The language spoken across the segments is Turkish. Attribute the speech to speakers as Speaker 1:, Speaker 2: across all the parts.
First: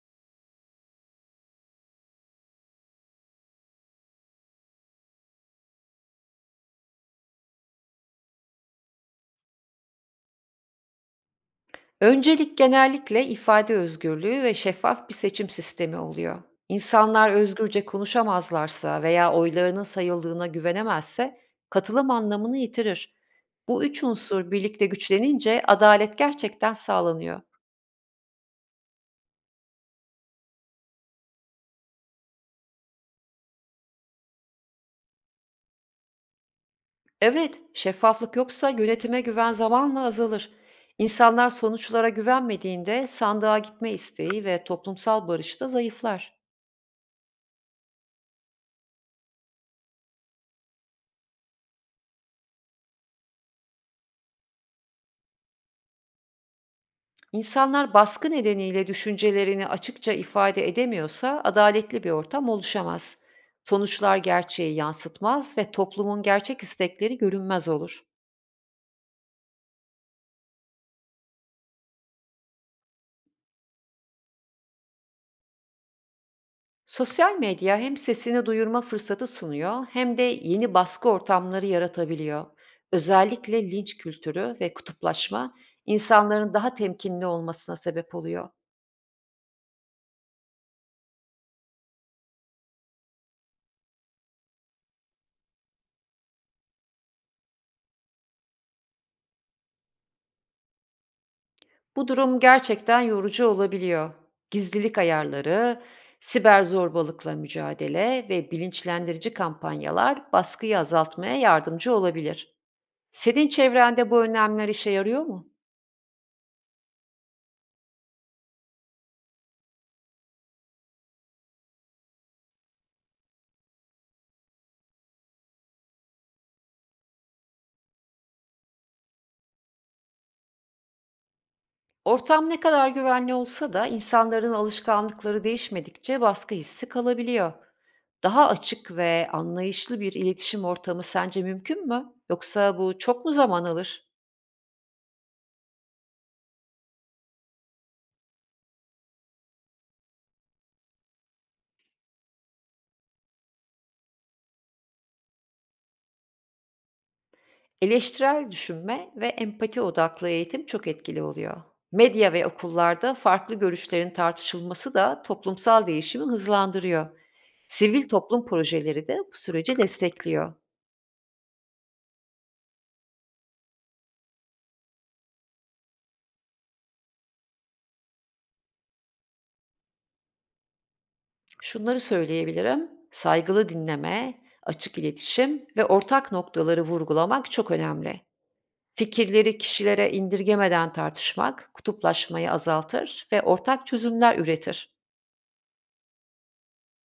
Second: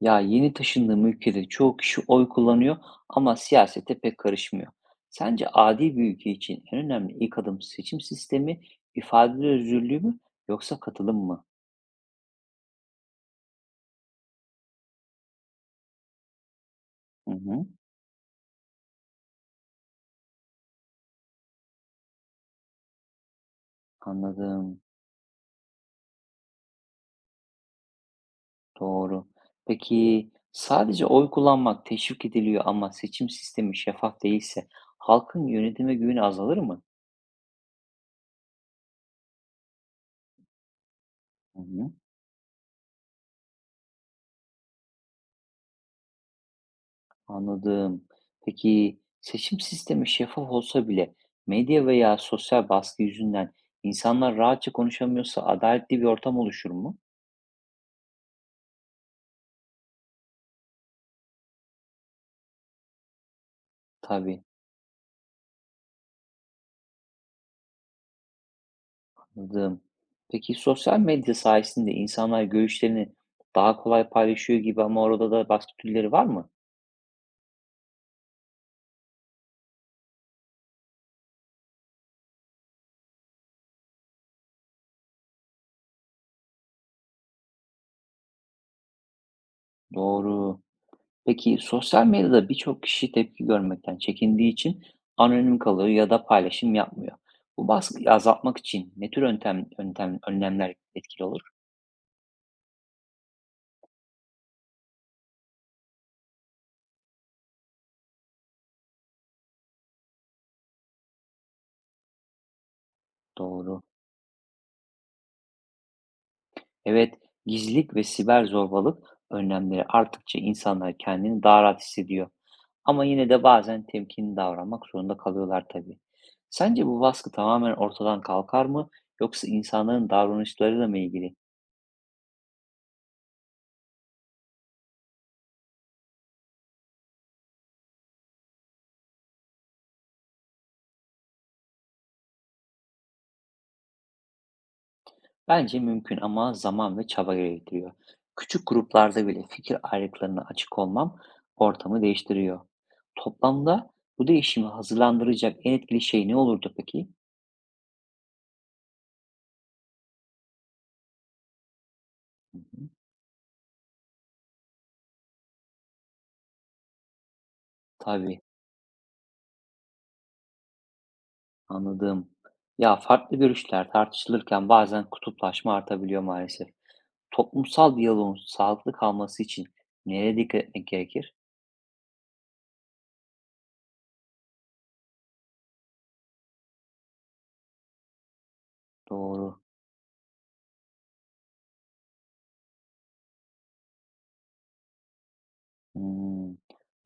Speaker 1: Ya yeni taşındığım ülkede çoğu kişi oy kullanıyor ama siyasete pek karışmıyor. Sence adil bir ülke için en önemli ilk adım seçim sistemi, ifade özgürlüğü mü yoksa katılım mı?
Speaker 2: Öncelik genellikle ifade özgürlüğü ve şeffaf bir seçim sistemi oluyor. İnsanlar
Speaker 1: Hı hı,
Speaker 2: özgürce konuşamazlarsa veya oylarının sayıldığına güvenemezse katılım anlamını yitirir. Bu üç unsur
Speaker 1: anladım.
Speaker 2: birlikte güçlenince adalet gerçekten sağlanıyor.
Speaker 1: Doğru. Peki sadece oy kullanmak teşvik ediliyor ama seçim sistemi şeffaf değilse halkın yönetime güveni azalır mı?
Speaker 2: Evet, şeffaflık yoksa yönetime güven zamanla azalır. İnsanlar
Speaker 1: Hı hı.
Speaker 2: sonuçlara güvenmediğinde sandığa gitme isteği ve toplumsal barış da zayıflar.
Speaker 1: Anladım. Peki seçim sistemi şeffaf olsa bile medya veya sosyal baskı yüzünden insanlar rahatça konuşamıyorsa adaletli bir ortam oluşur mu?
Speaker 2: İnsanlar baskı nedeniyle düşüncelerini açıkça ifade edemiyorsa adaletli bir ortam oluşamaz. Sonuçlar
Speaker 1: Tabii,
Speaker 2: gerçeği yansıtmaz ve toplumun gerçek istekleri görünmez olur.
Speaker 1: anladım. Peki sosyal medya sayesinde insanlar görüşlerini daha kolay paylaşıyor gibi ama orada da baskı türleri var mı?
Speaker 2: Sosyal medya hem sesini duyurma fırsatı sunuyor hem de yeni baskı ortamları yaratabiliyor. Özellikle linç kültürü ve kutuplaşma insanların daha temkinli olmasına sebep oluyor.
Speaker 1: Doğru. Peki sosyal medyada birçok kişi tepki görmekten çekindiği için anonim kalıyor ya da paylaşım yapmıyor. Bu baskıyı azaltmak için ne tür yöntem, önlemler etkili olur?
Speaker 2: Bu durum gerçekten yorucu olabiliyor. Gizlilik ayarları, siber zorbalıkla mücadele ve bilinçlendirici kampanyalar baskıyı azaltmaya yardımcı olabilir. Senin
Speaker 1: Doğru.
Speaker 2: çevrende bu önlemler işe yarıyor mu?
Speaker 1: Evet, gizlilik ve siber zorbalık önlemleri arttıkça insanlar kendini daha rahat hissediyor. Ama yine de bazen temkinli davranmak zorunda kalıyorlar tabii. Sence bu baskı tamamen ortadan kalkar mı yoksa insanların davranışlarıyla mı ilgili?
Speaker 2: Ortam ne kadar güvenli olsa da insanların alışkanlıkları değişmedikçe baskı hissi kalabiliyor. Daha açık ve anlayışlı bir iletişim ortamı sence mümkün mü? Yoksa bu çok mu zaman alır?
Speaker 1: Bence mümkün ama zaman ve çaba gerektiriyor. Küçük gruplarda bile fikir ayrılıklarına açık olmam ortamı değiştiriyor. Toplamda bu değişimi hazırlandıracak en etkili şey ne olurdu peki?
Speaker 2: Eleştirel düşünme ve empati odaklı eğitim çok etkili oluyor. Medya ve
Speaker 1: Hı hı,
Speaker 2: okullarda farklı görüşlerin tartışılması da toplumsal değişimi hızlandırıyor. Sivil
Speaker 1: tabii.
Speaker 2: toplum projeleri de bu süreci destekliyor.
Speaker 1: Anladım. Ya farklı görüşler tartışılırken bazen kutuplaşma artabiliyor maalesef. Toplumsal diyaloğun sağlıklı kalması için nereye dikkat etmek gerekir?
Speaker 2: Şunları söyleyebilirim. Saygılı dinleme, açık iletişim ve ortak noktaları vurgulamak çok önemli. Fikirleri
Speaker 1: Doğru.
Speaker 2: kişilere indirgemeden tartışmak kutuplaşmayı azaltır ve ortak çözümler üretir.
Speaker 1: Hmm.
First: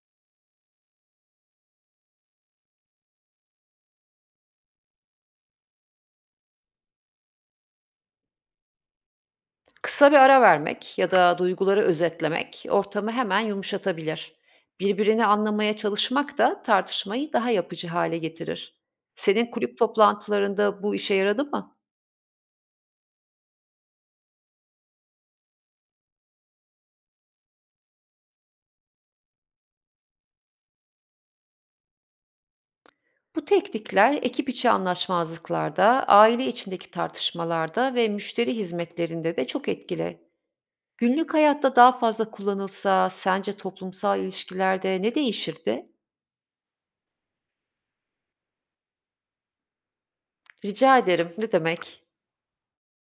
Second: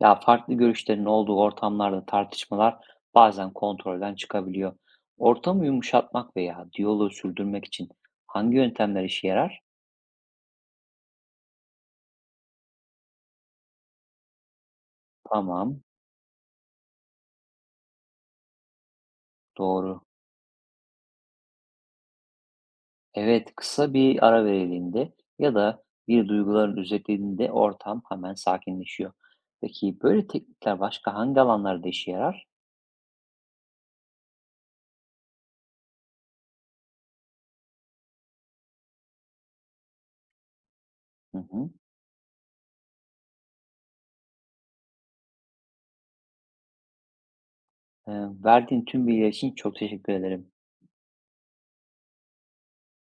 Speaker 1: Ya farklı görüşlerin olduğu ortamlarda tartışmalar bazen kontrolden çıkabiliyor. Ortamı yumuşatmak veya diyaloğu sürdürmek için hangi yöntemler işe yarar?
Speaker 2: Kısa bir ara vermek ya da duyguları özetlemek ortamı hemen yumuşatabilir. Birbirini anlamaya
Speaker 1: Tamam,
Speaker 2: çalışmak da tartışmayı daha yapıcı hale getirir. Senin kulüp
Speaker 1: doğru.
Speaker 2: toplantılarında bu işe yaradı mı?
Speaker 1: Evet, kısa bir ara verildiğinde ya da bir duyguların üzerinde ortam hemen sakinleşiyor. Peki böyle teknikler başka hangi alanlarda işe yarar?
Speaker 2: Bu teknikler ekip içi anlaşmazlıklarda, aile içindeki tartışmalarda ve müşteri hizmetlerinde de çok etkili. Günlük
Speaker 1: Hı hı.
Speaker 2: hayatta daha fazla kullanılsa sence toplumsal ilişkilerde ne değişirdi?
Speaker 1: Ee, Verdiğin tüm bilgiler için çok teşekkür ederim.
Speaker 2: Rica ederim. Ne demek?